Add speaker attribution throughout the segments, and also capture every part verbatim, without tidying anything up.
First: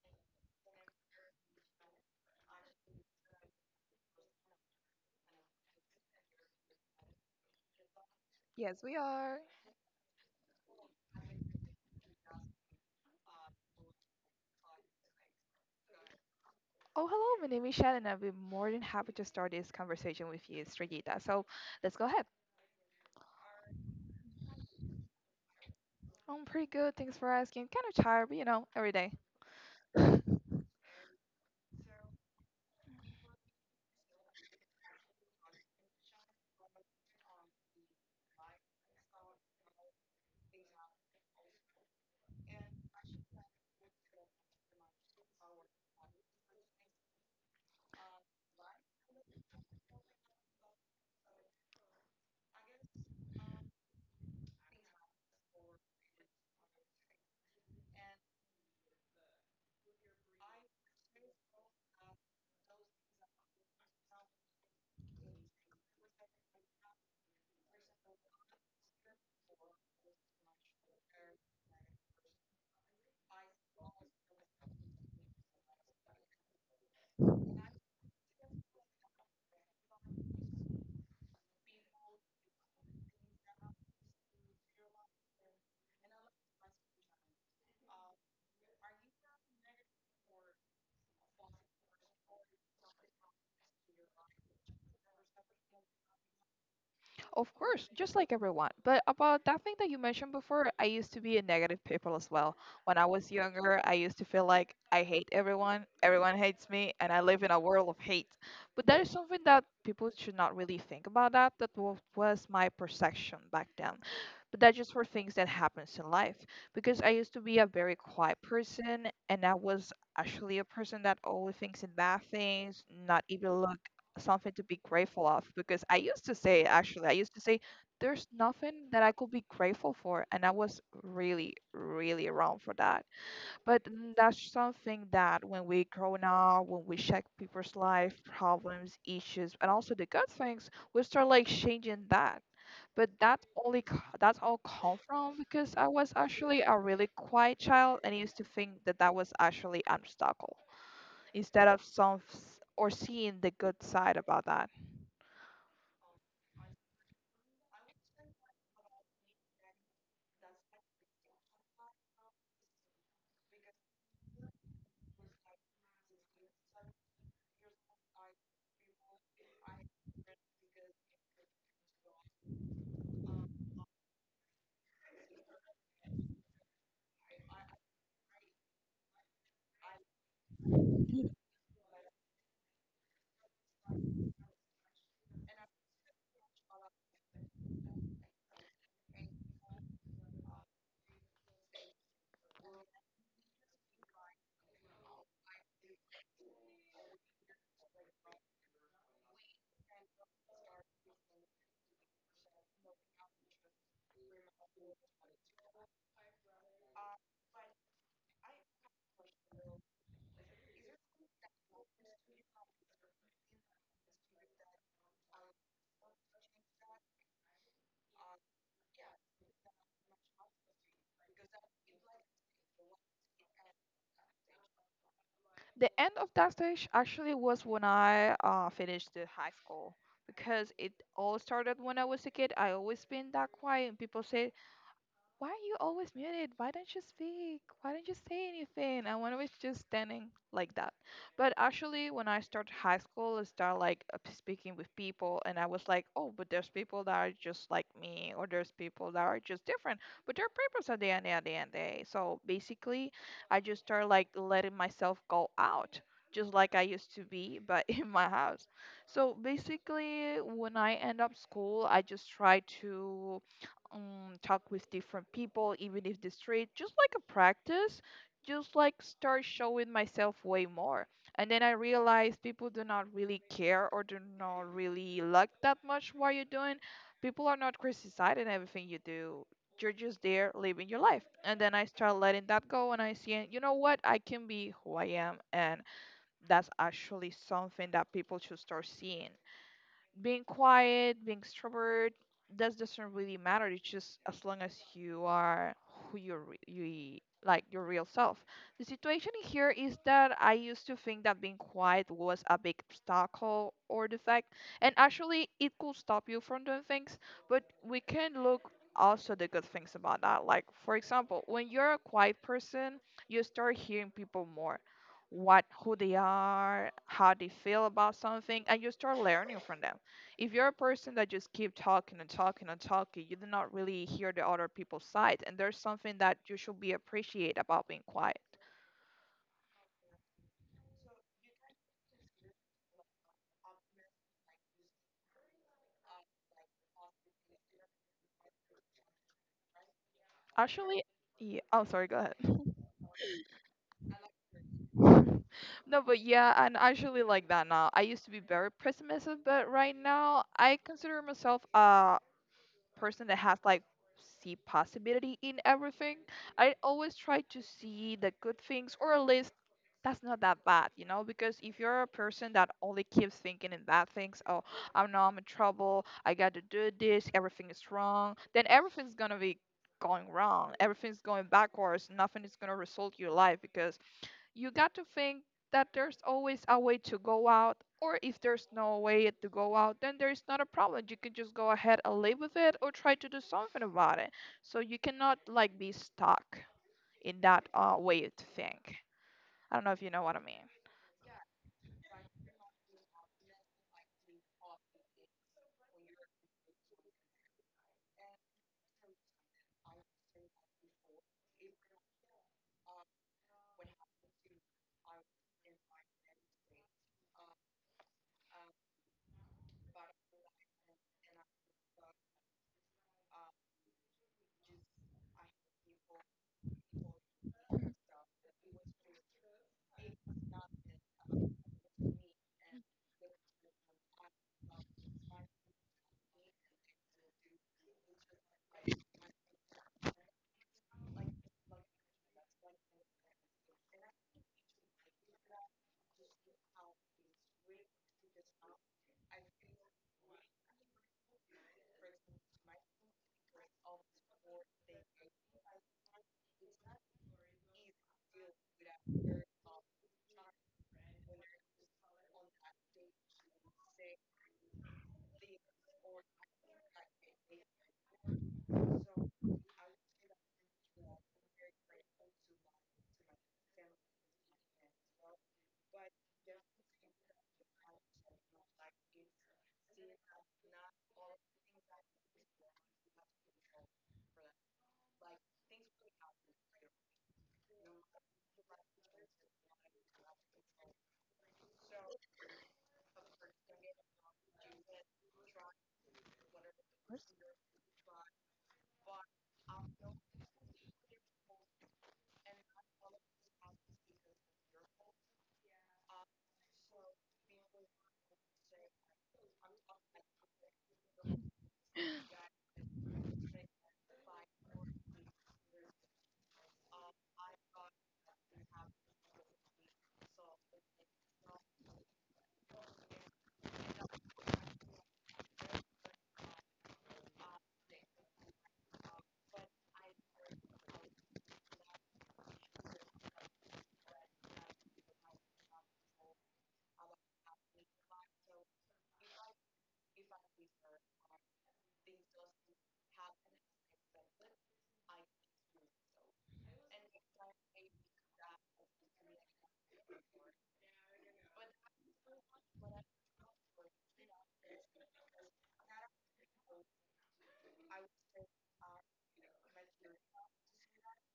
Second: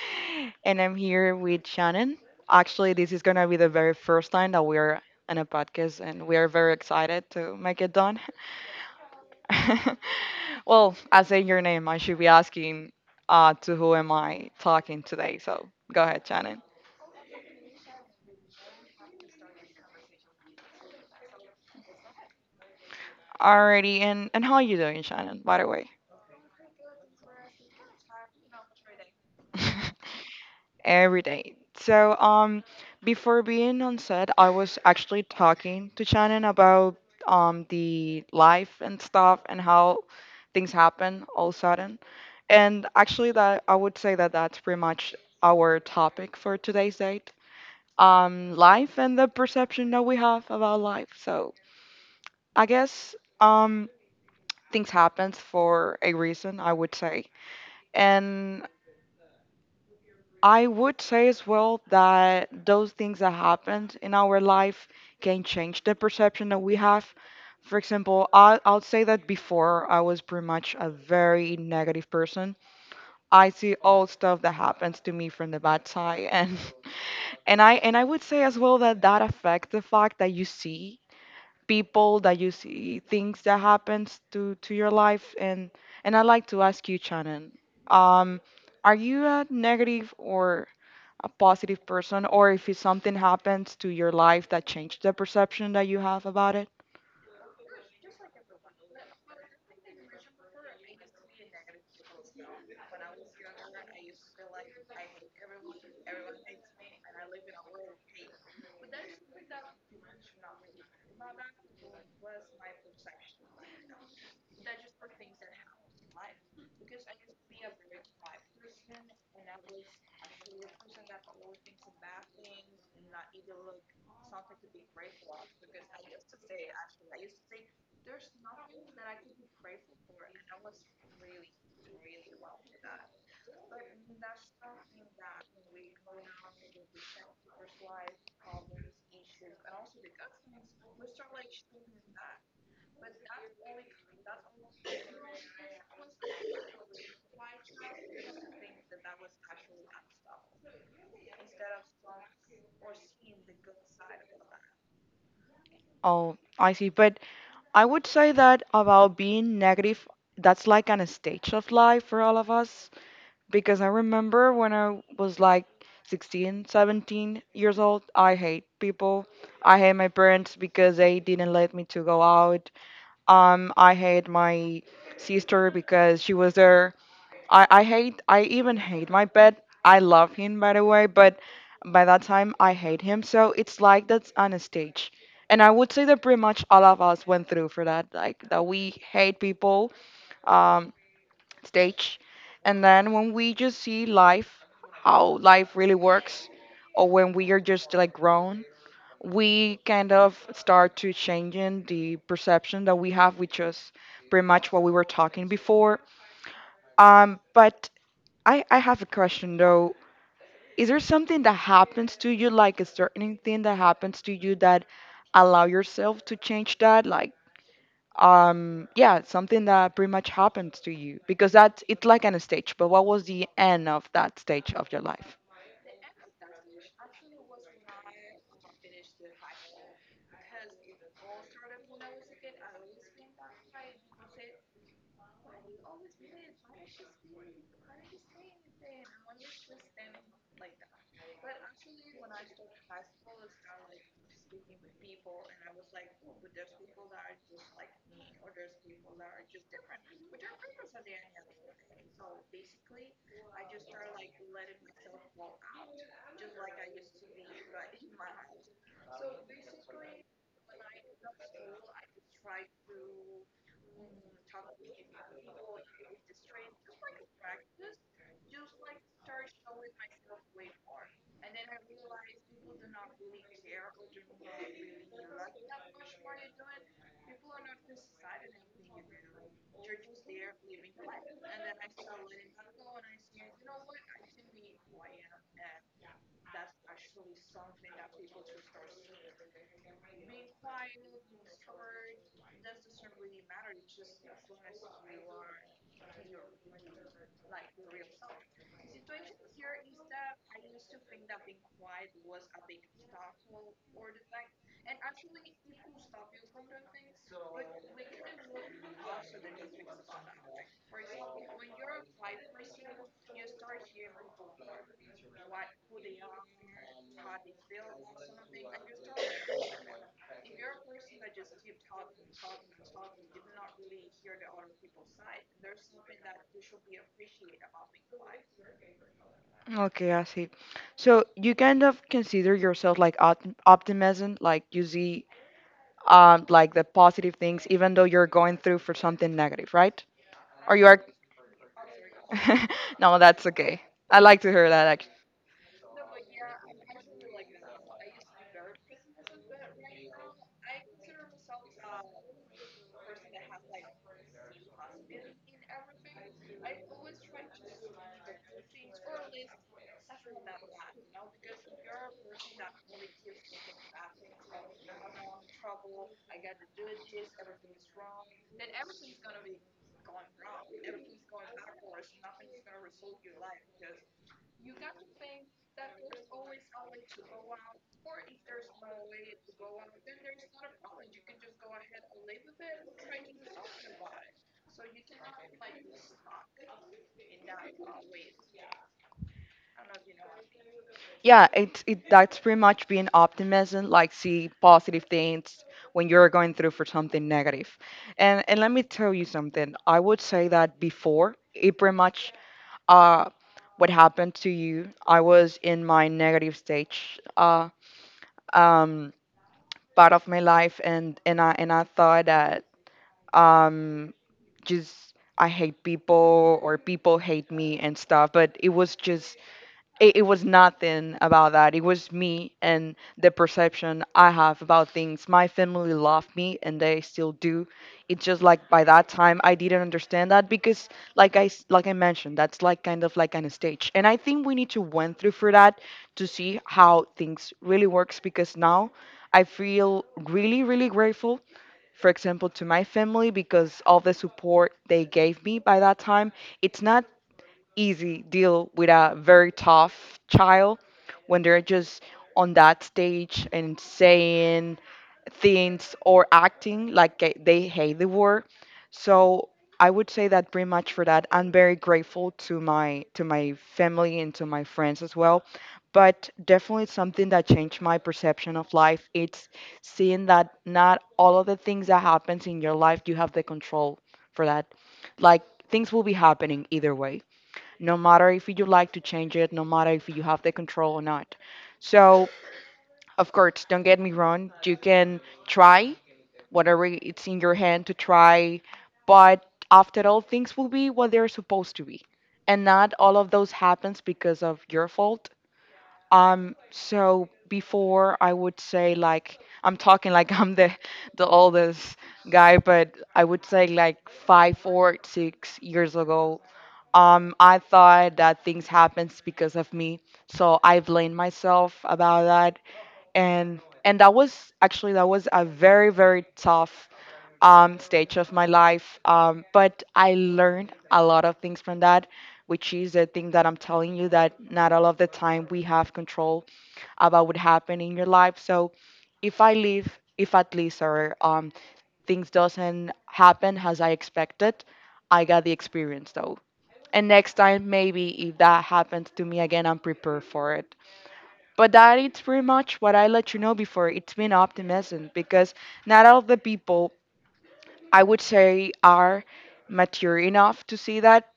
Speaker 1: and I'm here with Shannon. Actually, this is gonna be the very first time that we're in a podcast, and we are very excited to make it done.
Speaker 2: Yes, we are.
Speaker 1: Well, I say your name, I should be asking uh, to who am I talking today, so go ahead, Shannon.
Speaker 2: Oh, hello. My name is Shannon. I'll be more than happy to start this conversation with you, Strigita. So let's go ahead.
Speaker 1: Alrighty, and, and how are you doing, Shannon, by the way?
Speaker 2: I'm pretty good. Thanks for asking. Kind of tired, but you know, every day.
Speaker 1: Every day. So, um, before being on set, I was actually talking to Shannon about um the life and stuff and how things happen all sudden. And actually, that I would say that that's pretty much our topic for today's date. Um, life and the perception that we have about life. So, I guess um things happens for a reason, I would say. And I would say as well that those things that happened in our life can change the perception that we have. For example, I, I'll say that before I was pretty much a very negative person. I see all stuff that happens to me from the bad side, and and I and I would say as well that that affects the fact that you see people, that you see things that happens to to your life, and and I'd like to ask you, Shannon, um are you a negative or a positive person, or if it's something happens to your life that changed the perception that you have about it?
Speaker 2: Of course, just like everyone. But about that thing that you mentioned before, I used to be a negative people as well. When I was younger, I used to feel like I hate everyone, everyone hates me, and I live in a world of hate. But that is something that people should not really think about that. That wa- was my perception back then. But that's just for things that happens in life, because I used to be a very quiet person and I was actually a person that only thinks in bad things, not even look something to be grateful of, because I used to say, actually, I used to say there's nothing that I could be grateful for, and I was really really wrong for that. But mm, that's something that when we grow now, when we check people's life problems, issues, and also the good things, we start like changing that. But that only co- that's all come from because I was actually a really quiet child and used to think that that was actually obstacle instead of some s- or seeing the good side about that.
Speaker 1: Oh, I see. But I would say that about being negative, that's like an stage of life for all of us, because I remember when I was like sixteen, seventeen years old, I hate people. I hate my parents because they didn't let me to go out. Um, I hate my sister because she was there. I, I hate, I even hate my pet. I love him, by the way, but by that time I hate him. So it's like that's on a stage. And I would say that pretty much all of us went through for that, like that we hate people. Um stage And then, when we just see life, how life really works, or when we are just like grown, we kind of start to changing the perception that we have, which is pretty much what we were talking before. Um but i i have a question though. Is there something that happens to you, like a certain thing that happens to you, that allow yourself to change that, like, um yeah, something that pretty much happens to you, because that's it's like on a stage. But what was the end of that stage of your life?
Speaker 2: The end of that stage actually was when I uh, finished the high school, because it all started when I was a kid. I always been that quiet, and people say, why are you always muted? Why don't you speak? Why don't you say anything? And one was just standing like that. But actually, when I started high school, I started like uh, speaking with people, and I was like, oh, but there's people that are just like me, or there's people that are just different. But their papers at the end, at the end, day. So basically, I just started like letting myself go out, just like I used to be, but in my house. So basically, when I end up school, I just try to um, talk with different people, even if the street, just like a practice, just like start showing myself way more. And then I realized people do not really care or do not really like that much what you're doing. People are not criticizing everything you do. You're just there living your life. And then I start letting that go, and I see, you know what, I can be who I am. And that's actually something that people should start seeing: being quiet, being extrovert, that doesn't really matter. It's just as long as you are who you're, re- you, like, your real self. The situation here is that I used to think that being quiet was a big obstacle or defect, and actually it could stop you from doing things. But we can look also the good things about that. Like, for example, when you're a quiet person, you start hearing people more, what, who they are, how they feel about something, and you start learning from them. If you're a person that just keep talking and talking and talking, you do not really hear the other people's side, and there's something that you should be appreciate about being quiet.
Speaker 1: Okay, I see. So you kind of consider yourself like optim- optimism, like you see, um like the positive things even though you're going through for something negative, right? Or you are...
Speaker 2: Actually, yeah. Oh, sorry. Go
Speaker 1: No, that's okay, I like to hear that.
Speaker 2: ahead. No, but yeah, and actually like that now. I used to be very pessimistic, but right now I consider myself a person that has like see possibility in everything. I always try to see the good things, or at least that's not that bad, you know, because if you're a person that only keeps thinking in bad things, oh, I'm now I'm in trouble, I got to do this, everything is wrong, then everything's gonna be going wrong, everything's going backwards, nothing is gonna result your life, because you got to think that there's always a way to go out, or if there's no way to go out, then there's not a problem. You can just go ahead and live with it or try to do something about it. So you cannot like be stuck in that uh, way to think. I don't know if you know what I mean.
Speaker 1: Yeah, it's it that's pretty much being optimism, like, see positive things when you're going through for something negative. And and let me tell you something. I would say that before it pretty much uh what happened to you, I was in my negative stage, uh um part of my life, and and I and I thought that um just I hate people or people hate me and stuff, but it was just it, it was nothing about that. It was me and the perception I have about things. My family loved me and they still do. It's just like by that time I didn't understand that because like I s- like I mentioned, that's like kind of like on a stage. And I think we need to went through for that to see how things really works, because now I feel really, really grateful, for example, to my family, because all the support they gave me by that time, it's not easy deal with a very tough child when they're just on that stage and saying things or acting like they they hate the war. So I would say that pretty much for that. I'm very grateful to my to my family and to my friends as well. But definitely something that changed my perception of life. It's seeing that not all of the things that happens in your life you have the control for that. Like, things will be happening either way, no matter if you like to change it, no matter if you have the control or not. So, of course, don't get me wrong, you can try whatever it's in your hand to try, but after all, things will be what they're supposed to be. And not all of those happens because of your fault. Um, so before I would say like I'm talking like I'm the the oldest guy, but I would say like five, four, six years ago, um, I thought that things happens because of me, so I blamed myself about that, and and that was actually that was a very, very tough, um, stage of my life. Um, but I learned a lot of things from that, which is the thing that I'm telling you that not all of the time we have control about what happened in your life. So if I leave, if at least, or, um, things doesn't happen as I expected, I got the experience though. And next time, maybe if that happens to me again, I'm prepared for it. But that is pretty much what I let you know before. It's been optimism because not all the people, I would say, are mature enough to see that,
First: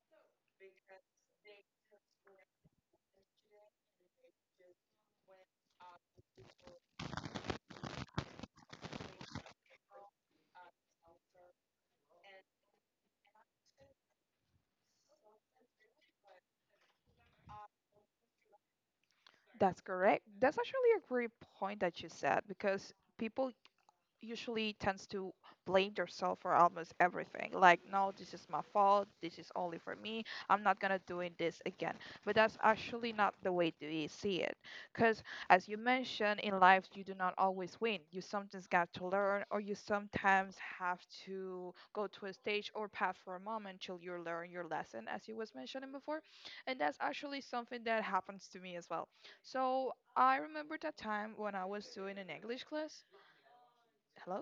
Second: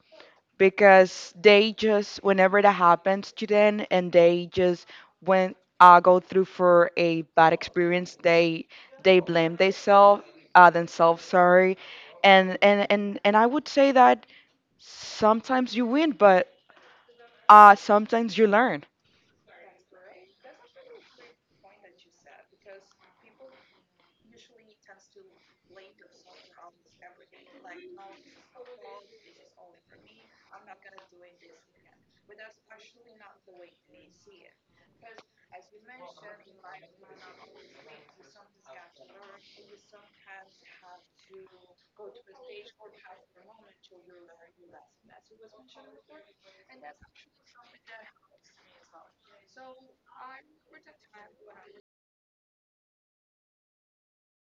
Speaker 1: because they just whenever that happens to them and they just when, uh, go through for a bad experience, they they blame themselves, uh, themselves, sorry, and and and and I would say that sometimes you win, but uh sometimes you learn.
Speaker 2: That's correct. That's actually a great point that you said, because people usually tends to blame themselves for almost everything. Like, no, this is my fault. This is only for me. I'm not gonna doing this again. But that's actually not the way to e- see it, because, as you mentioned, in life you do not always win. You sometimes got to learn, or you sometimes have to go to a stage or path for a moment till you learn your lesson, as you was mentioning before. And that's actually something that happens to me as well. So I remember that time when I was doing an English class. Hello.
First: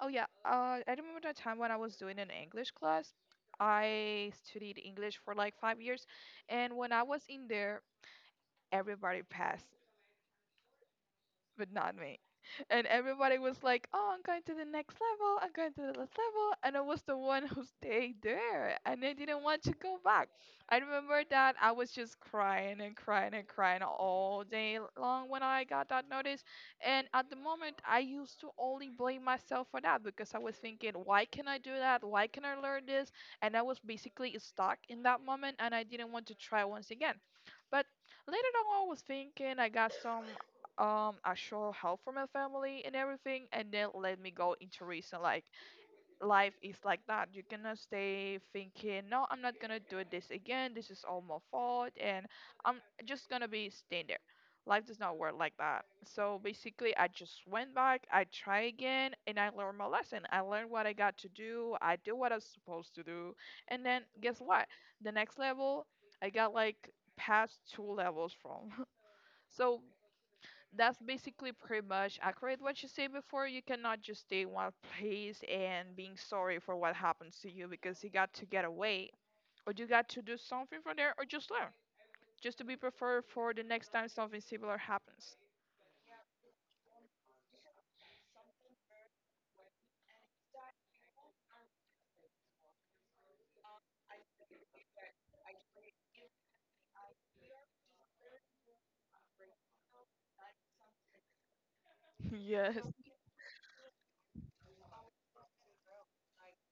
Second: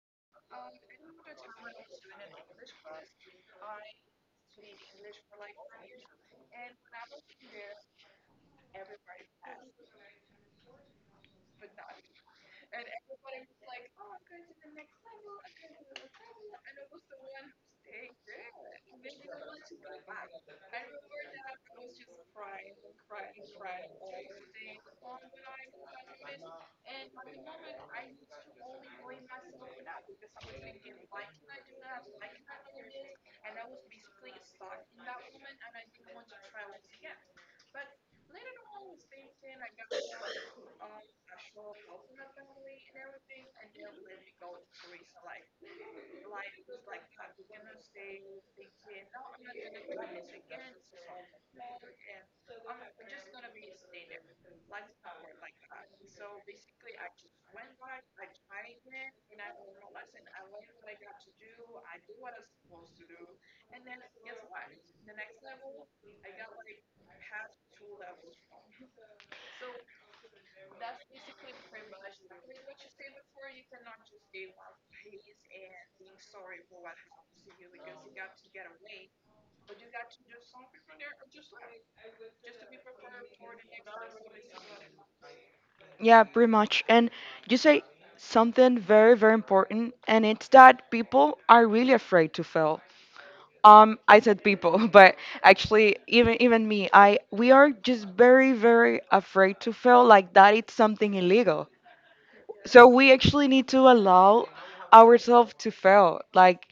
Speaker 2: Oh yeah, uh, I remember the time when I was doing an English class. I studied English for like five years, and when I was in there, everybody passed but not me. And everybody was like, "Oh, I'm going to the next level. I'm going to the next level." And I was the one who stayed there, and I didn't want to go back. I remember that I was just crying and crying and crying all day long when I got that notice. And at the moment, I used to only blame myself for that, because I was thinking, "Why can I do that? Why can I learn this?" And I was basically stuck in that moment, and I didn't want to try once again. But later on, I was thinking, I got some um I sure help from my family and everything, and then let me go into reason, like, life is like that. You cannot stay thinking, no, I'm not gonna do this again, this is all my fault and I'm just gonna be staying there. Life does not work like that. So basically I just went back, I try again and I learned my lesson. I learned what I got to do, I do what I was supposed to do, and then guess what? The next level I got like past two levels from. So that's basically pretty much accurate what you said before. You cannot just stay in one place and being sorry for what happens to you, because you got to get away or you got to do something from there or just learn. Just to be prepared for the next time something similar happens.
Speaker 1: Yeah, pretty much. And you say something very, very important, and it's that people are really afraid to fail. Um I said people, but actually, even even me, I we are just very, very afraid to fail, like that it's something illegal.
Speaker 2: Yes,
Speaker 1: So we actually need to allow ourselves to fail, like,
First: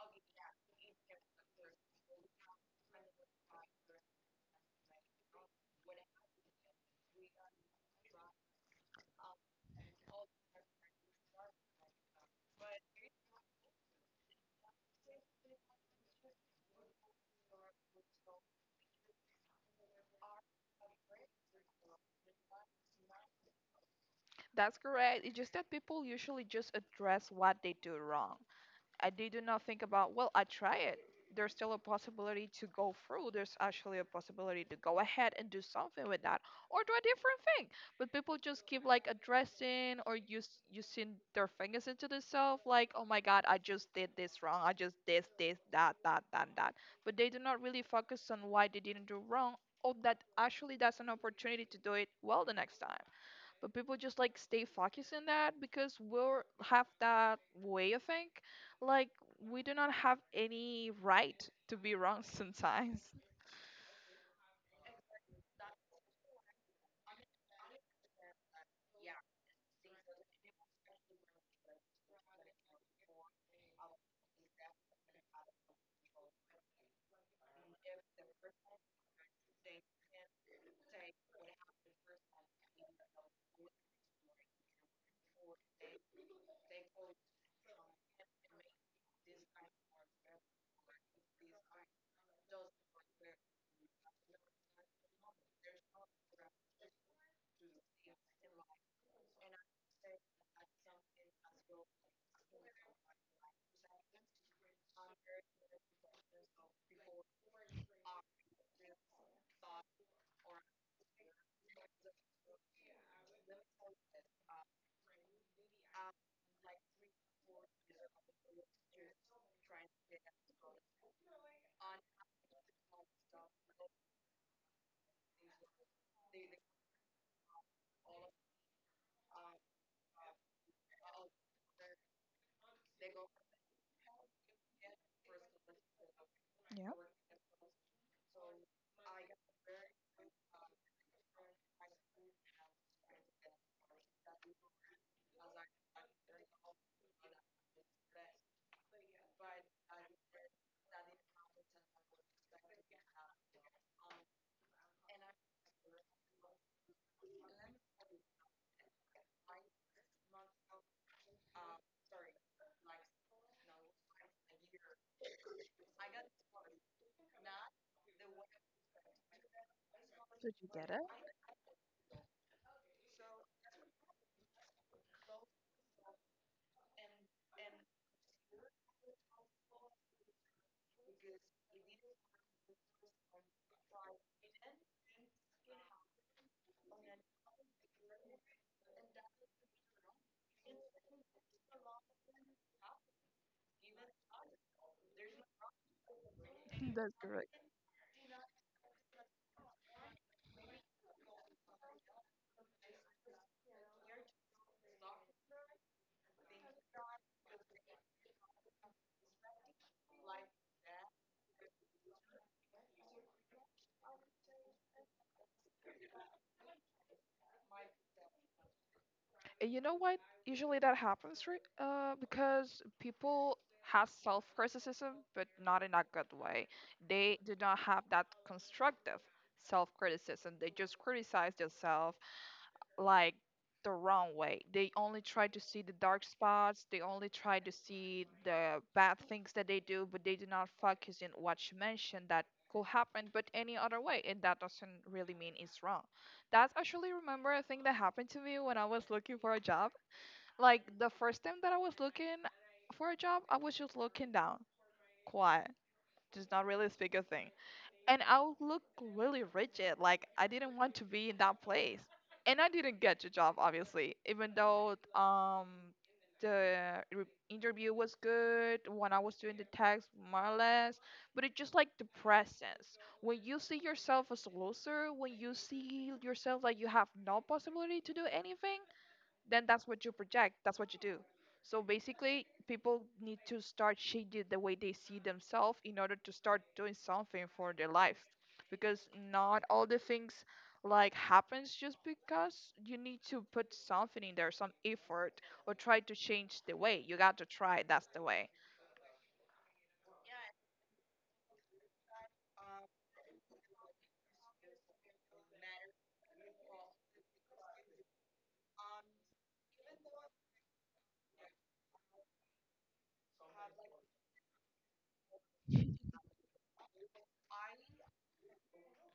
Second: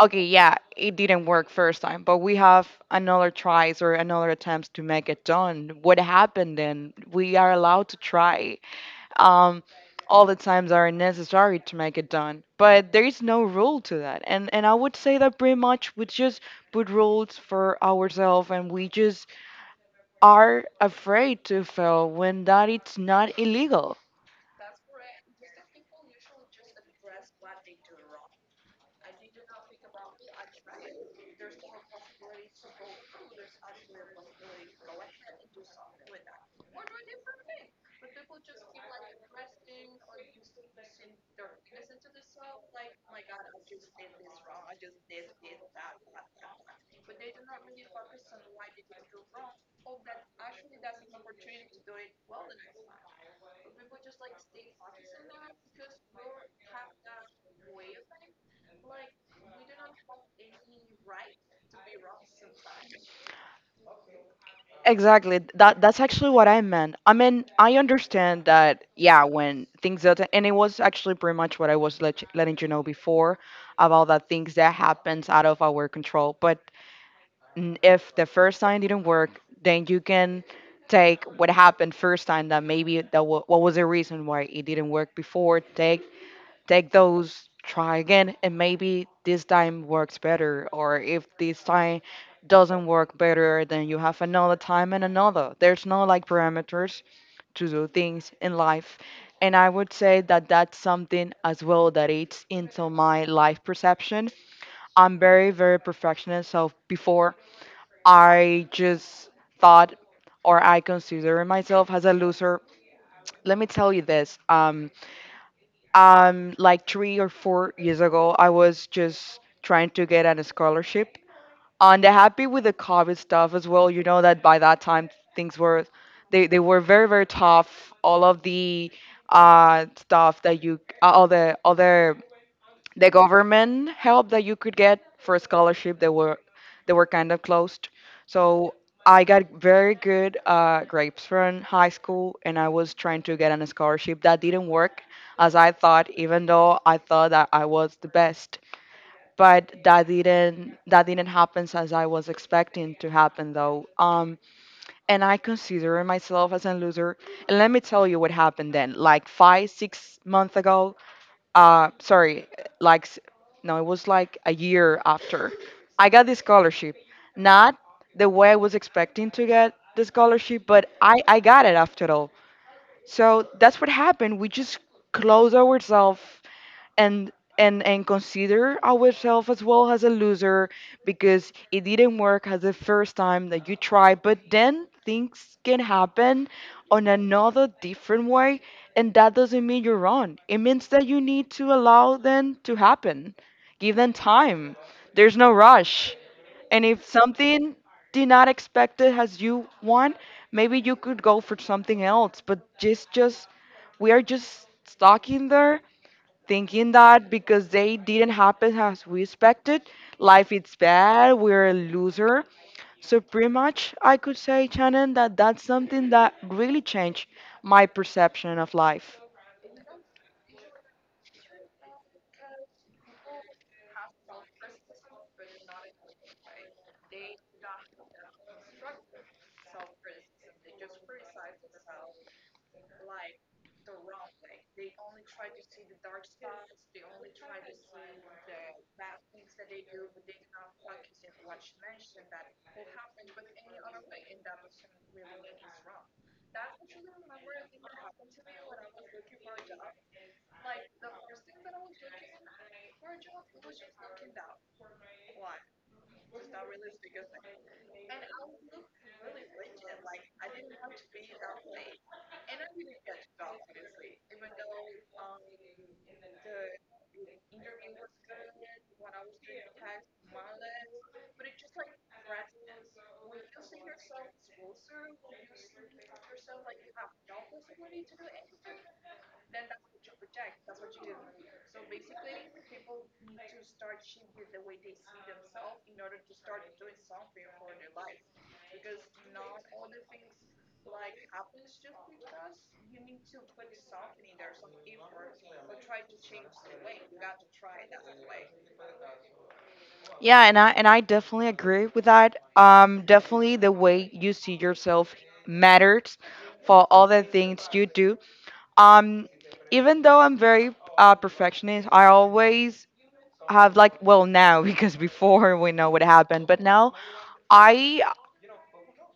Speaker 1: okay, yeah, it didn't work first time, but we have another tries or another attempts to make it done. What happened then? We are allowed to try. Um, all the times are necessary to make it done, but there is no rule to that. And and I would say that pretty much we just put rules for ourselves, and we just are afraid to fail when that it's not illegal.
Speaker 2: that's correct. It's just that people usually just address what they do wrong. I, they do not think about, well, I try it. There's still a possibility to go through. There's actually a possibility to go ahead and do something with that, or do a different thing. But people just keep like addressing or use using their fingers into themselves like, oh my God, I just did this wrong. I just this, this, that, that, that, that. But they do not really focus on why they didn't do wrong, or that actually that's an opportunity to do it well the next time. But people just like stay focused on that because we'll have that way of think, like, we do not have any right to be wrong sometimes.
Speaker 1: Exactly. That that's actually what I meant. I mean, I understand that. Yeah, when things that and it was actually pretty much what I was let, letting you know before about the things that happens out of our control. But n- if the first time didn't work, then you can take what happened first time that maybe that wa what was the reason why it didn't work before. Take take those, try again, and maybe this time works better. Or if this time doesn't work better, then you have another time and another. There's no like parameters to do things in life. And I would say that that's something as well that eats into my life perception. I'm very, very perfectionist. So before, I just thought or I consider myself as a loser. Let me tell you this. Um, um, like three or four years ago, I was just trying to get a scholarship. And they're happy with the COVID stuff as well. You know that by that time things were, they, they were very, very tough. All of the uh stuff that you, uh, all the other the government help that you could get for a scholarship they were
Speaker 2: Yeah.
Speaker 1: they were kind of closed. So I got very good uh, grades from high school, and I was trying to get on a scholarship. That didn't work as I thought, even though I thought that I was the best. But that didn't that didn't happen as I was expecting to happen though. Um and I consider myself as a loser. And let me tell you what happened then, like five six months ago. Uh sorry, like s- no, it was like a year after I got the scholarship, not the way I was expecting to get the scholarship, but
Speaker 2: Did
Speaker 1: i i got it after all. So that's what happened. We just closed ourselves, and and and consider ourselves as well as a loser, because it didn't work as the first time that you try. But then things can happen on another different way, and that doesn't mean you're wrong. It means that you need to allow them to happen, give them time. There's no rush. And if
Speaker 2: that's correct.
Speaker 1: something did not expect it as you want, maybe you could go for something else. But just just we are just stuck in there thinking that because they didn't happen as we expected, life is bad, we're a loser. So pretty much I could say, Shannon, that that's something that really changed my perception of life.
Speaker 2: And you know what, usually that happens, right? Uh, because people have self-criticism but not in a good way. They do not have that constructive self-criticism, they just criticize themselves like the wrong way. They only try to see the dark spots, they only try to see the bad things that they do, but they do not focus in what you mentioned, that could happen but any other way, and that doesn't really mean it's wrong. That's actually remember a thing that happened to me when I was looking for a job. Like the first time that I was looking for a job, I was just looking down, quiet, just not really speak a thing, and I would look really rigid. Like, I didn't want to be in that place, and I didn't get the job, obviously. Even though um the re- interview was good when I was doing the text, more or less. But it's just like the presence. When you see yourself as a loser, when you see yourself like you have no possibility to do anything, then that's what you project, that's what you do. So basically people need to start changing the way they see themselves in order to start doing something for their life, because not all the things like happens just because you need to put something in there, some effort, or try to change the way you got to try. That's the way.
Speaker 1: Yeah, and I and I definitely agree with that. Um, definitely the way you see yourself matters for all the things you do. Um, Even though I'm very uh, perfectionist, I always have, like, well, now because before we know what happened, but now. I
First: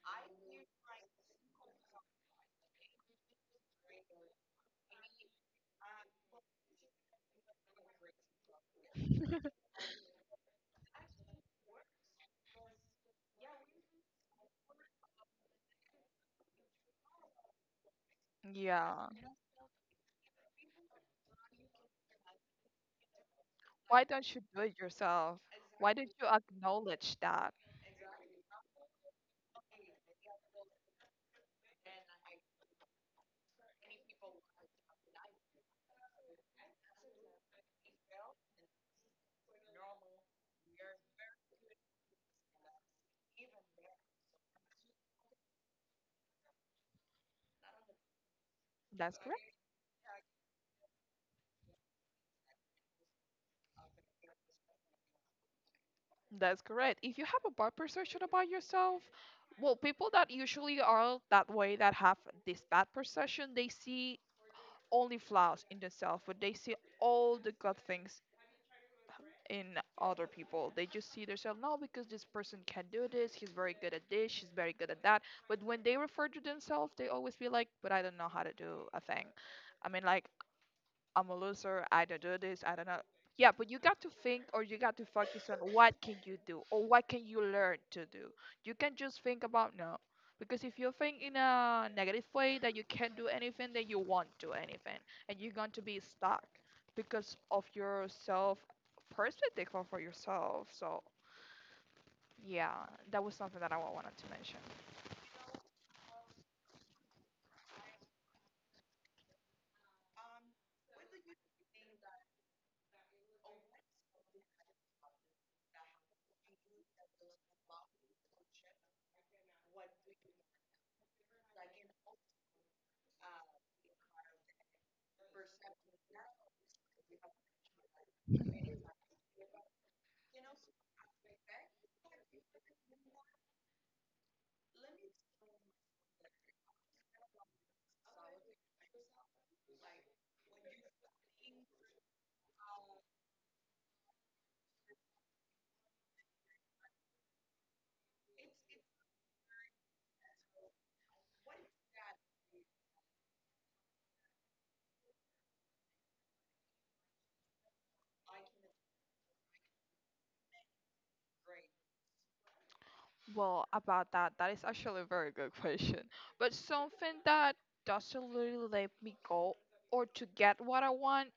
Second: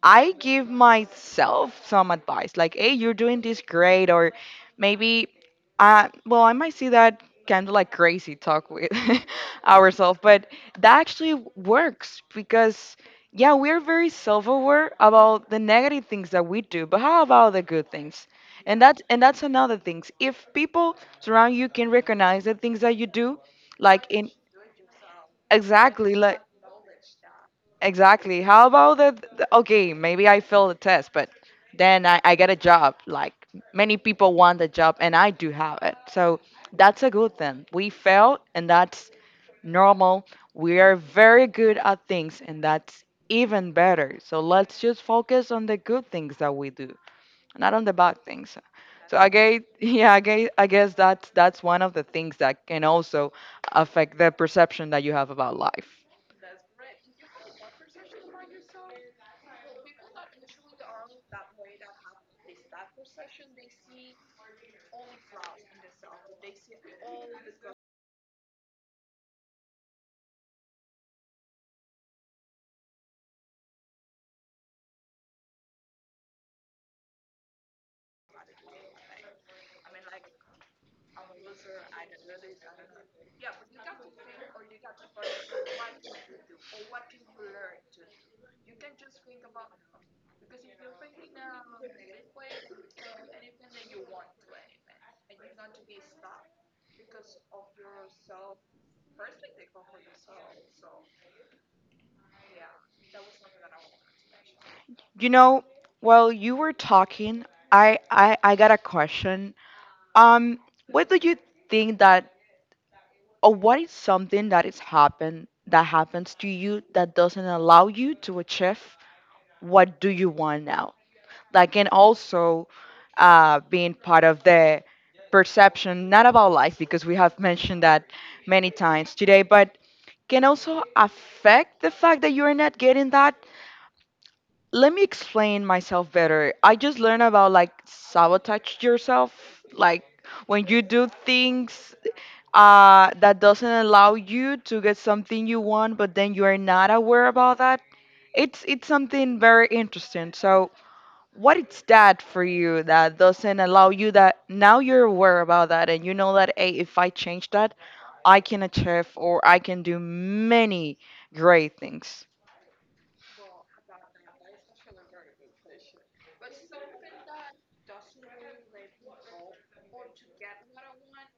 Speaker 1: I give myself some advice, like, "Hey, you're doing this great," or maybe, uh, well, I might see that kind of like crazy talk with ourselves, but that actually works because, yeah, we're very self-aware about the negative things that we do, but how about the good things? And that's
Speaker 2: Yeah.
Speaker 1: and that's another thing. If people surround you can recognize the things that you do,
Speaker 2: Why
Speaker 1: like in
Speaker 2: don't you do it yourself? Why don't
Speaker 1: exactly,
Speaker 2: you
Speaker 1: like
Speaker 2: acknowledge that?
Speaker 1: exactly. How about that? Okay, maybe I fail the test, but then I, I get a job. Like many people want the job, and I do have it. So that's a good thing. We fail, and that's normal. We are very good at things, and that's even better. So let's just focus on the good things that we do, not on the bad things. So
Speaker 2: that's
Speaker 1: I guess, yeah, I guess, I guess that's that's one of the things that can also affect the perception that you have about life.
Speaker 2: That's correct. If you have a bad perception about yourself, well, people that usually are that way that have this bad perception, they see only flaws in themselves, but they see all the good things in other people. They just see themselves, no, because this person can do this, he's very good at this, she's very good at that. But when they refer to themselves, they always be like, but I don't know how to do a thing. I mean, like, I'm a loser. I don't do this. I don't know. Yeah, but you got to think or you got to focus on what can you do or what can you learn to do. You can just think about no. Because if you think in a negative way that you can't do anything, then you won't do anything. And you're going to be stuck because of your self perspective or for yourself. So yeah, that was something that I wa- wanted to mention.
Speaker 1: You know, while you were talking, I I, I got a question. Um, what do you think that, or what is something that is happened that happens to you that doesn't allow you to achieve what do you want now? Like, and also, uh, being part of the perception, not about life because we have mentioned that many times today, but can also affect the fact that you're not getting that. Let me explain myself better. I just learned about like sabotage yourself, like when you do things uh, that doesn't allow you to get something you want, but then you are not aware about that. It's it's something very interesting. So what is that for you that doesn't allow you that now you're aware about that, and you know that, hey, if I change that, I can achieve or I can do many great things.
Speaker 2: Well, about that, that is actually a very good question. But something that doesn't really let me go or to get what I want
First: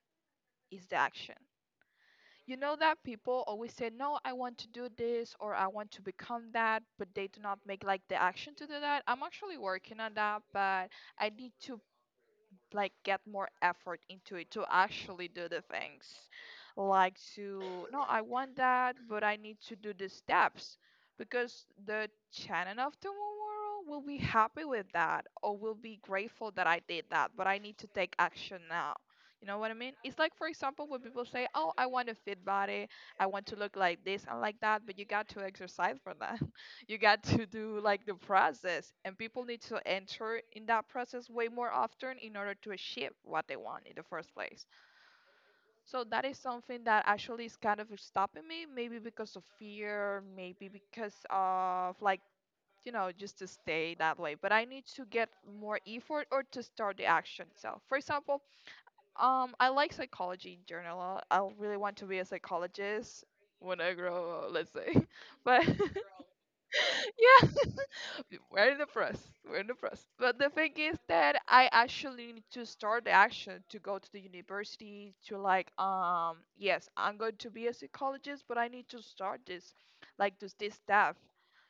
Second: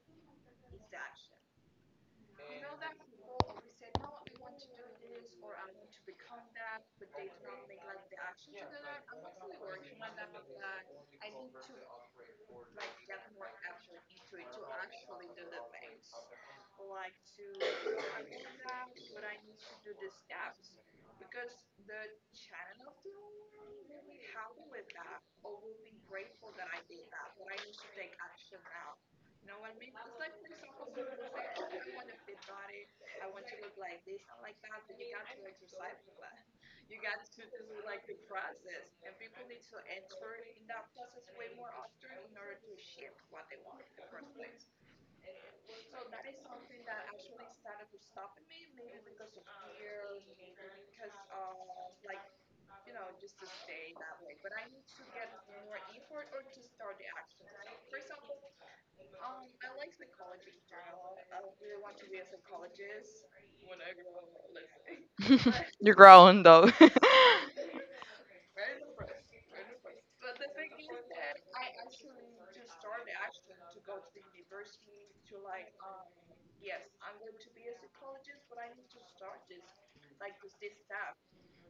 Speaker 2: is the action. You know that people always say, no, I want to do this or I want to become that, but they do not make like the action to do that. I'm actually working on that, but I need to like get more effort into it to actually do the things, like to, no, I want that, but I need to do the steps, because the channel of tomorrow will be happy with that or will be grateful that I did that, but I need to take action now. You know what I mean? It's like, for example, when people say, oh, I want a fit body, I want to look like this and like that, but you got to exercise for that. You got to do like the process, and people need to enter in that process way more often in order to achieve what they want in the first place. So that is something that actually is kind of stopping me, maybe because of fear, maybe because of like, you know, just to stay that way, but I need to get more effort or to start the action itself. For example, um I like psychology in general. I really want to be a psychologist when I grow up, let's say. But
Speaker 1: You're grown though.
Speaker 2: yeah. We're in the press. We're in the press. But the thing is that I actually need to start the action to go to the university, to like, um yes, I'm going to be a psychologist, but I need to start this, like this this stuff.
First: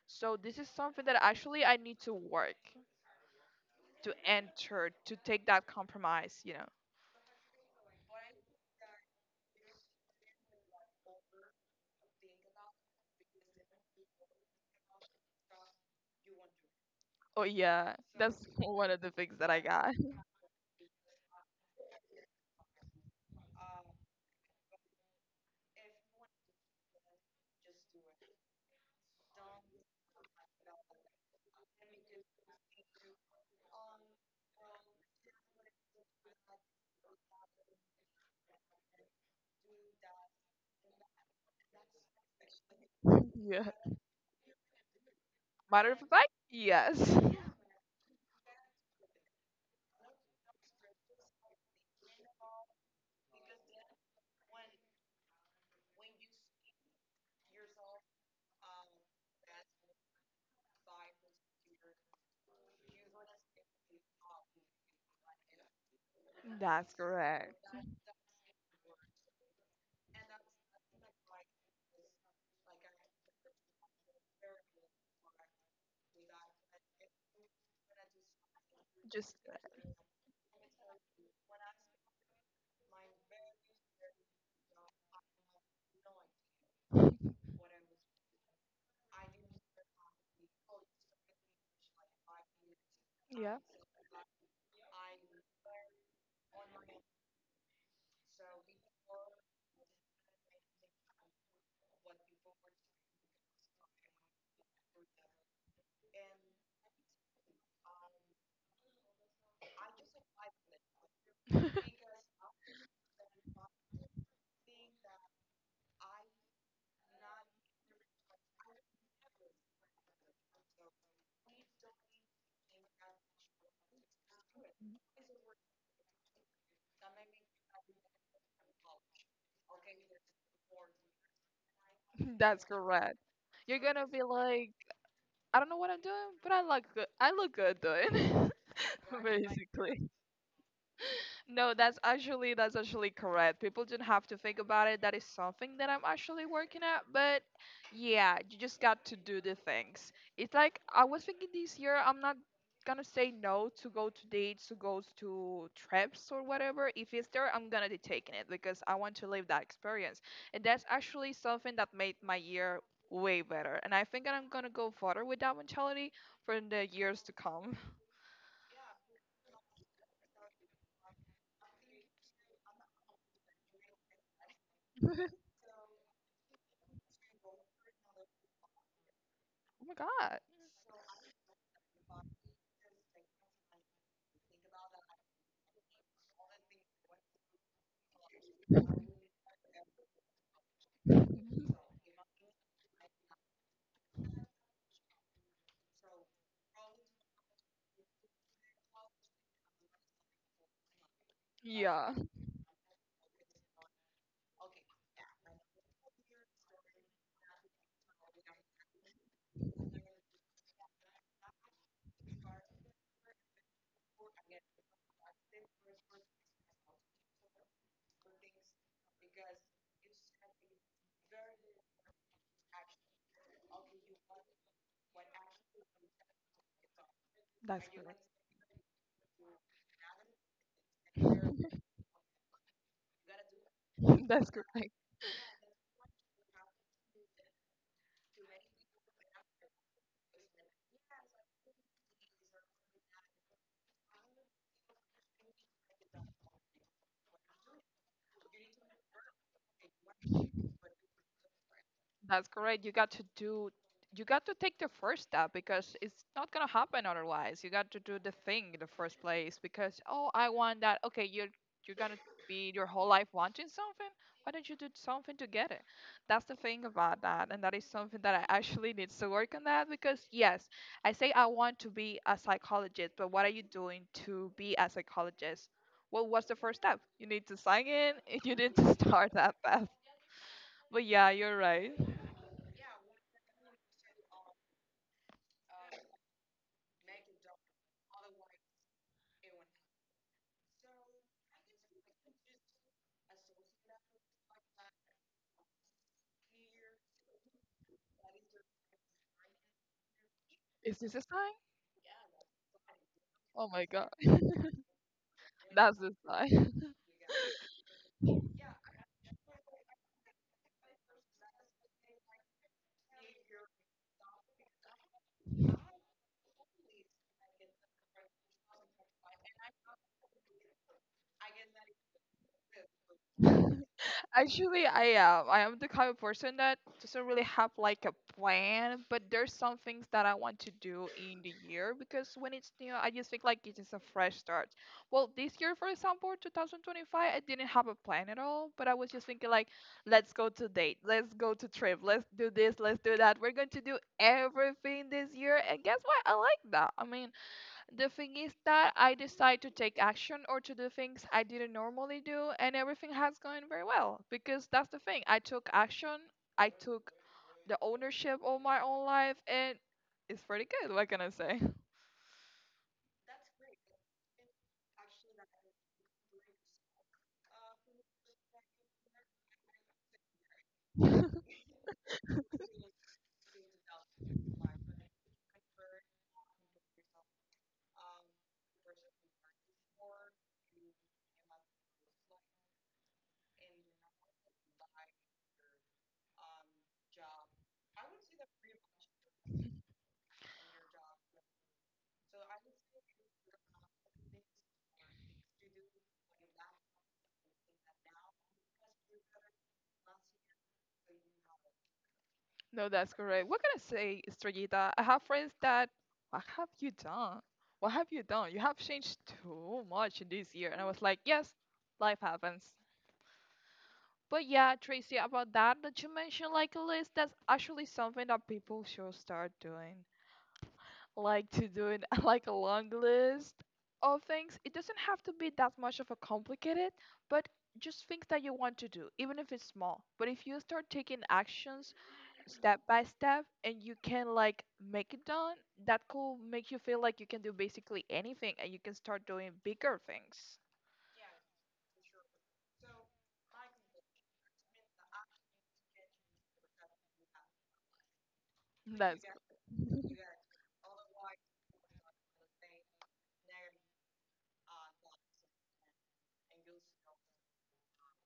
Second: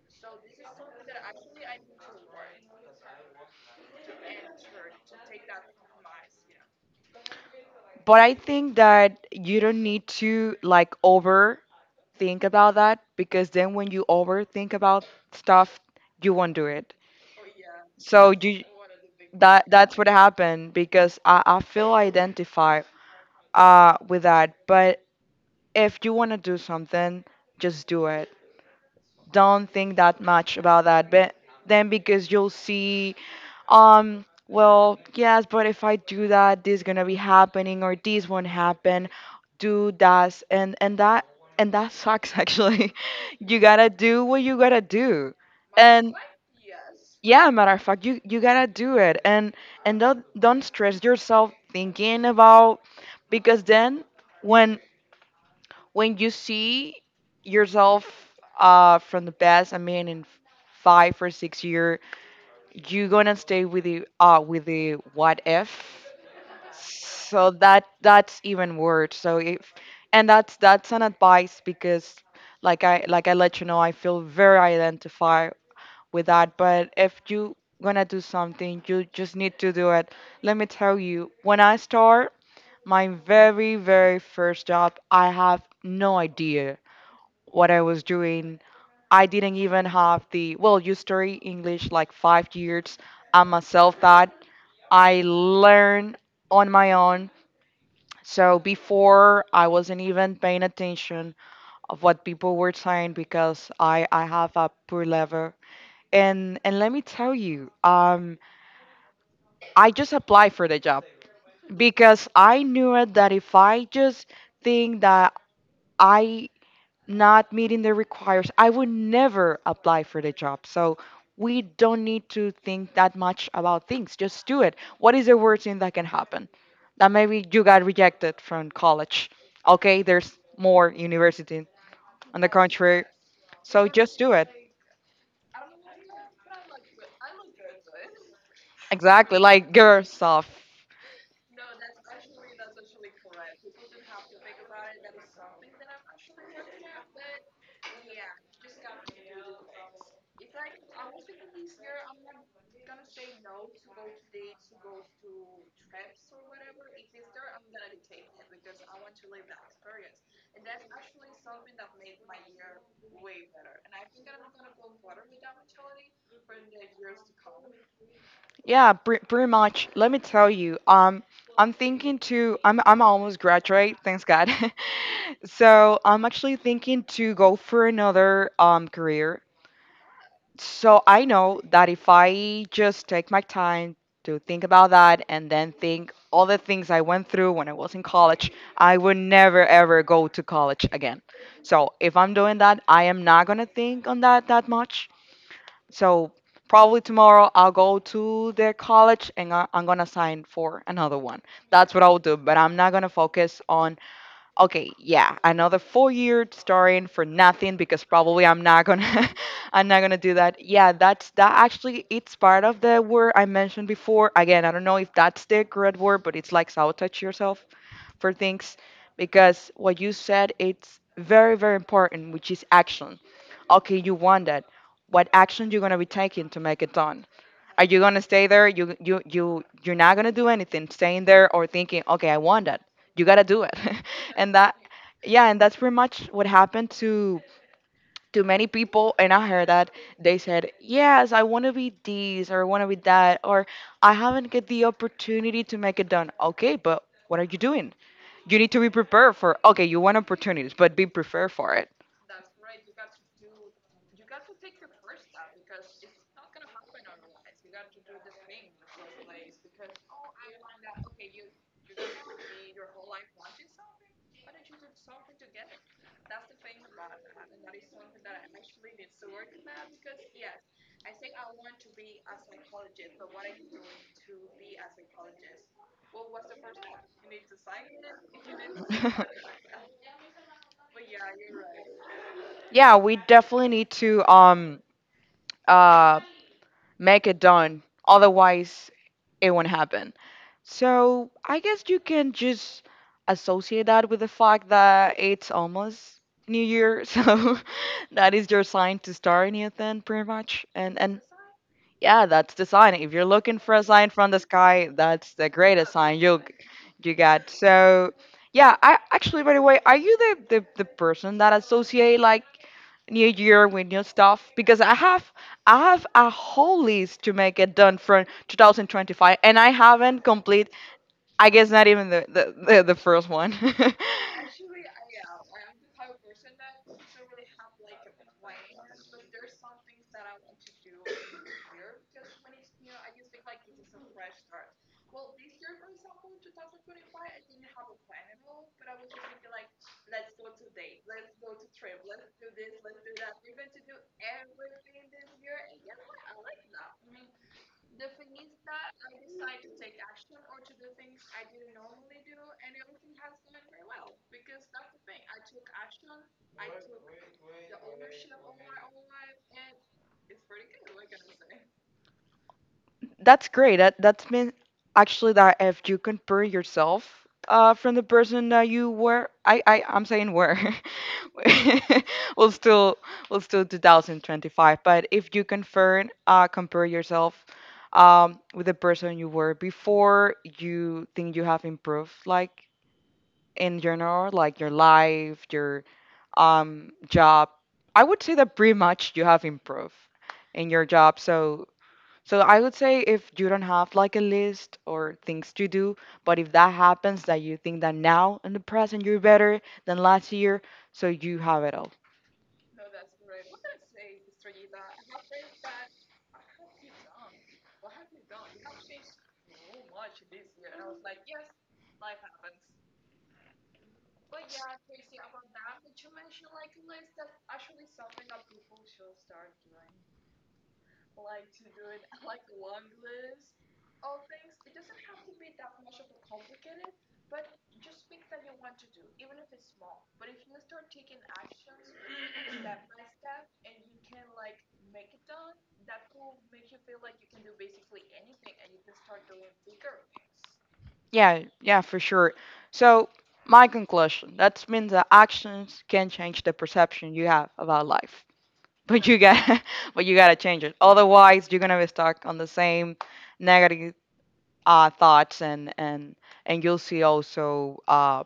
Speaker 2: So this is something that actually I need to work, to enter, to take that compromise, you know.
Speaker 1: But I think that you don't need to like overthink about that, because then when you overthink about stuff, you won't do it.
Speaker 2: Oh yeah,
Speaker 1: So
Speaker 2: that's
Speaker 1: you
Speaker 2: one of the things that I
Speaker 1: that
Speaker 2: got.
Speaker 1: that's what happened, because I, I feel identified uh with that. But if you wanna do something, just do it. Don't think that much about that. But then because you'll see Um, well, yes, but if I do that, this gonna be happening or this won't happen. Do that and and that and that sucks actually. You
Speaker 2: Yeah,
Speaker 1: gotta do what you gotta do.
Speaker 2: matter of
Speaker 1: And
Speaker 2: fact, yes.
Speaker 1: yeah, matter of fact, you you gotta do it, and and don't don't stress yourself thinking about, because then when when you see yourself uh from the past, I mean in five or six years you're gonna stay with the uh with the what if.
Speaker 2: That's
Speaker 1: So
Speaker 2: correct.
Speaker 1: that that's even worse. So if and that's that's an advice, because like i like i let you know, I feel very identified with that. But if you gonna do something, you
Speaker 2: Just
Speaker 1: just need to do it. Let me tell you, when I start my very very first job, I have no idea what I was doing. I didn't even have the, well, you study English like five years. I'm
Speaker 2: yeah.
Speaker 1: a self taught. I learn on my own. So before I wasn't even paying attention of what people were saying, because I, I have a poor level. And and let me tell you, um, I just applied for the job, because I knew it that if I just think that I not meeting the requires, I would never apply for the job. So we don't need to think that much about things. Just do it. What is the worst thing that can happen? That maybe you got rejected from college. Okay, there's more university, on the
Speaker 2: That's
Speaker 1: contrary.
Speaker 2: correct. You're
Speaker 1: So
Speaker 2: gonna
Speaker 1: just
Speaker 2: be
Speaker 1: do it.
Speaker 2: like, I don't know what I'm doing, but I look good. I look good doing,
Speaker 1: Exactly, like girl
Speaker 2: basically.
Speaker 1: stuff.
Speaker 2: No, that's actually, that's actually correct. People don't have to think about it. That is something that I'm actually working at. But yeah, you just got to do the things. It's like I was thinking this year I'm not gonna say no to go to dates, to go to trips or whatever. If it's there, I'm gonna be taking it because I want to live that experience. And that's actually something that made my year way better. And I think that I'm gonna go further with that mentality for the years to come.
Speaker 1: Yeah, pre- pretty much. Let me tell you. Um, I'm thinking to. I'm I'm almost graduate, thanks God. So I'm actually thinking to go for another um career.
Speaker 2: Oh my god.
Speaker 1: So I know that if I just take my time to think about that, and then think all the things I went through when I was in college, I would never ever go to college again. So if I'm doing that, I am not going to think on that that much. So probably tomorrow I'll go to the college, and I- I'm going to sign for another one. That's what
Speaker 2: Yeah.
Speaker 1: I'll do, but I'm not going to focus on okay, yeah, another four year starring for nothing, because probably I'm not gonna I'm not gonna do that. Yeah, that's that actually it's part of the word I mentioned before. Again, I don't know if that's the correct word, but it's like sabotage yourself for things, because what you said it's very, very important, which is action. Okay, you want that. What action you're gonna be taking to make it done? Are
Speaker 2: That's
Speaker 1: you
Speaker 2: good.
Speaker 1: gonna stay there? You you you you're not gonna do anything staying there, or thinking, okay, I want that. You gotta do it,
Speaker 2: That's
Speaker 1: and that
Speaker 2: correct.
Speaker 1: yeah, and that's pretty much what happened to to many people. And I heard that they said, yes, I want to be this, or I want to be that, or I haven't get the opportunity to make it done. Okay, but what are you doing? You need to be prepared for. Okay, you want opportunities, but be prepared for it.
Speaker 2: That's correct. You got to do, you got to take the first step because it's not gonna happen otherwise. You got to do the thing in the first place because, oh, I want that. Okay, you're you're gonna be your whole life wanting something. Why don't you do something to get it? That's the thing about that, and that is something that I actually need to work on that because yes, I say I want to be a psychologist, but what are you doing to be a psychologist? Well, what's the first step? You need to sign in and you need to start that path. But yeah, you're right.
Speaker 1: Yeah, we definitely need to um uh, make it done. Otherwise, it won't happen. So I guess you can just associate that with the fact that it's almost New Year, so that is your sign to start a new thing, pretty much.
Speaker 2: Is
Speaker 1: And
Speaker 2: this a
Speaker 1: and
Speaker 2: sign?
Speaker 1: yeah, that's the sign. If you're looking
Speaker 2: Oh
Speaker 1: for a
Speaker 2: my god.
Speaker 1: sign from the sky, that's the greatest
Speaker 2: That's the
Speaker 1: sign you'll
Speaker 2: sign.
Speaker 1: you get. So yeah, I actually, by the way, are you the, the, the person that associate like New Year with new stuff? Because I have I have a whole list to make it done for twenty twenty-five, and I haven't complete, I guess, not even the the, the, the first one.
Speaker 2: Actually, I am. I am the kind of person that doesn't really have like a plan, but there's some things that I want to do in the year because when it's new, I just think like it's just a fresh start. Well, this year, for example, twenty twenty-five, I didn't have a plan at all, but I was just thinking like, let's go to date, let's go to trip, let's do this, let's do that. We're going to do everything this year, and guess what? I like that. I mean, the thing is that I decide to take action or to do things I didn't normally do, and everything has gone very well because that's the thing. I took action, I took the ownership of my own life, and it's pretty good. What can I say?
Speaker 1: That's great. That that's mean actually that if you compare yourself uh from the person that you were, I I I'm saying were, well still well still twenty twenty-five. But if you compare uh compare yourself um with the person you were before, you think you have improved, like in general, like your life, your um job. I would say that pretty much you have improved in your job. So so I would say if you don't have like a list or things to do, but if that happens that you think that now in the present you're better than last year, so you have it all.
Speaker 2: No, that's correct. What can I say, Estrellita? I have friends that, what have you done? What have you done? You have changed too much in this year. And I was like, yes, life happens. But yeah, Tracy, about that that you mentioned, like a list, that's actually something that people should start doing. Like to do it, like a long list of things. It doesn't have to be that much of a complicated, but just things that you want to do, even if it's small. But if you start taking actions step by step and you can like make it done, that could make you feel like you can do basically anything and you can start doing bigger things.
Speaker 1: Yeah, yeah, for sure. So my conclusion, that means that actions can change the perception you have about life. But you
Speaker 2: That's
Speaker 1: got but you gotta change it. Otherwise you're gonna be stuck on the same negative uh, thoughts, and and and you'll see also uh,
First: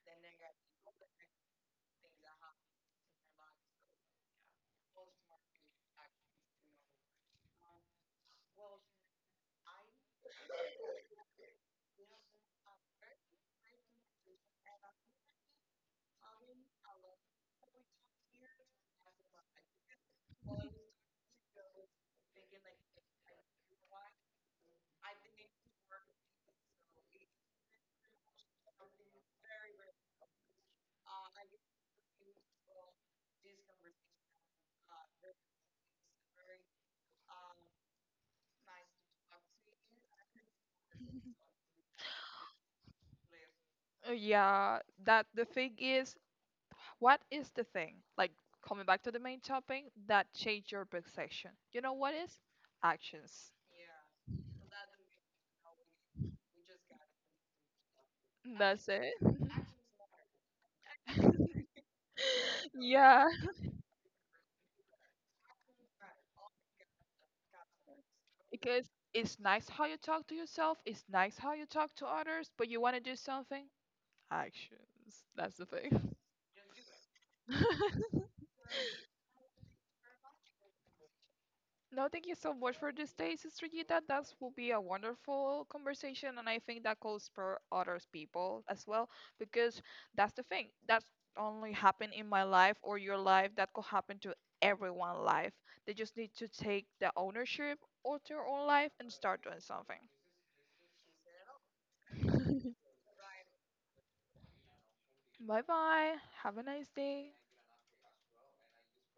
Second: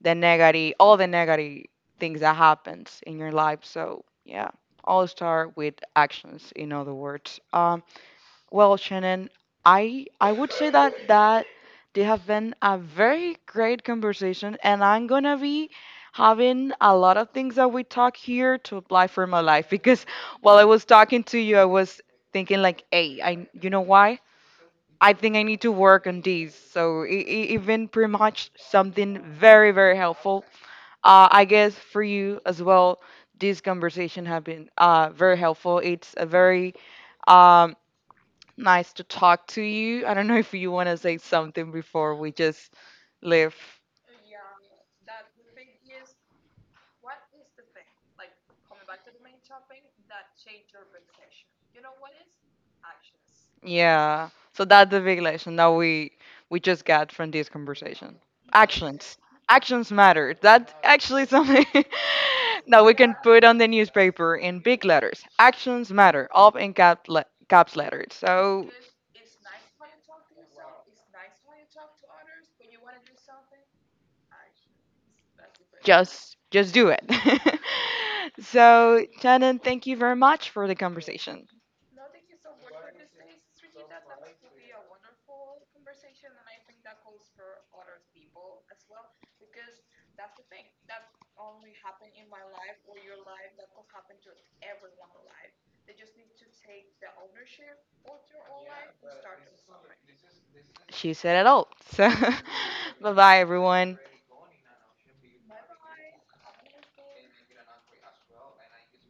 Speaker 1: the negative, all the negative things that happens in your life. So yeah, all start with actions, in other words. Um, well, Shannon, i i would say that that they have been a very great conversation, and I'm gonna be having a lot of things that we talk here to apply for my life, because while I was talking to you, I was thinking like, hey, I you know why I think I need to work on these. So e- e- even pretty much something very very helpful. Uh, I guess for you as well, this conversation have been uh very helpful. It's a very um nice to talk to you. I don't know if you want to say something before we just leave.
Speaker 2: yeah, that the thing is, what is the thing, like coming back to the main topic, that changed your perception? You know what is? Actions.
Speaker 1: Yeah. So that's the big lesson that we we just got from this conversation.
Speaker 2: That's it.
Speaker 1: Actions. Actions matter. That's actually something that we can
Speaker 2: Yeah.
Speaker 1: put on the newspaper in big letters. Actions matter, all in cap le caps letters. So
Speaker 2: Because it's nice how you talk to yourself, it's nice how you talk to others, but you want to do something? Actions. That's the thing.
Speaker 1: just just do it. So Shannon, thank you very much for the conversation.
Speaker 2: No, thank you so much for this day, Sister Gita. That will be a wonderful conversation, and I think that could spur others people as well, because that's the thing. That's only happened in my life or your life. That could happen to everyone's life. They just need to take the ownership of their own life and start doing something.
Speaker 1: She said it all. So, bye bye, everyone.
Speaker 2: Bye bye. Have a nice day.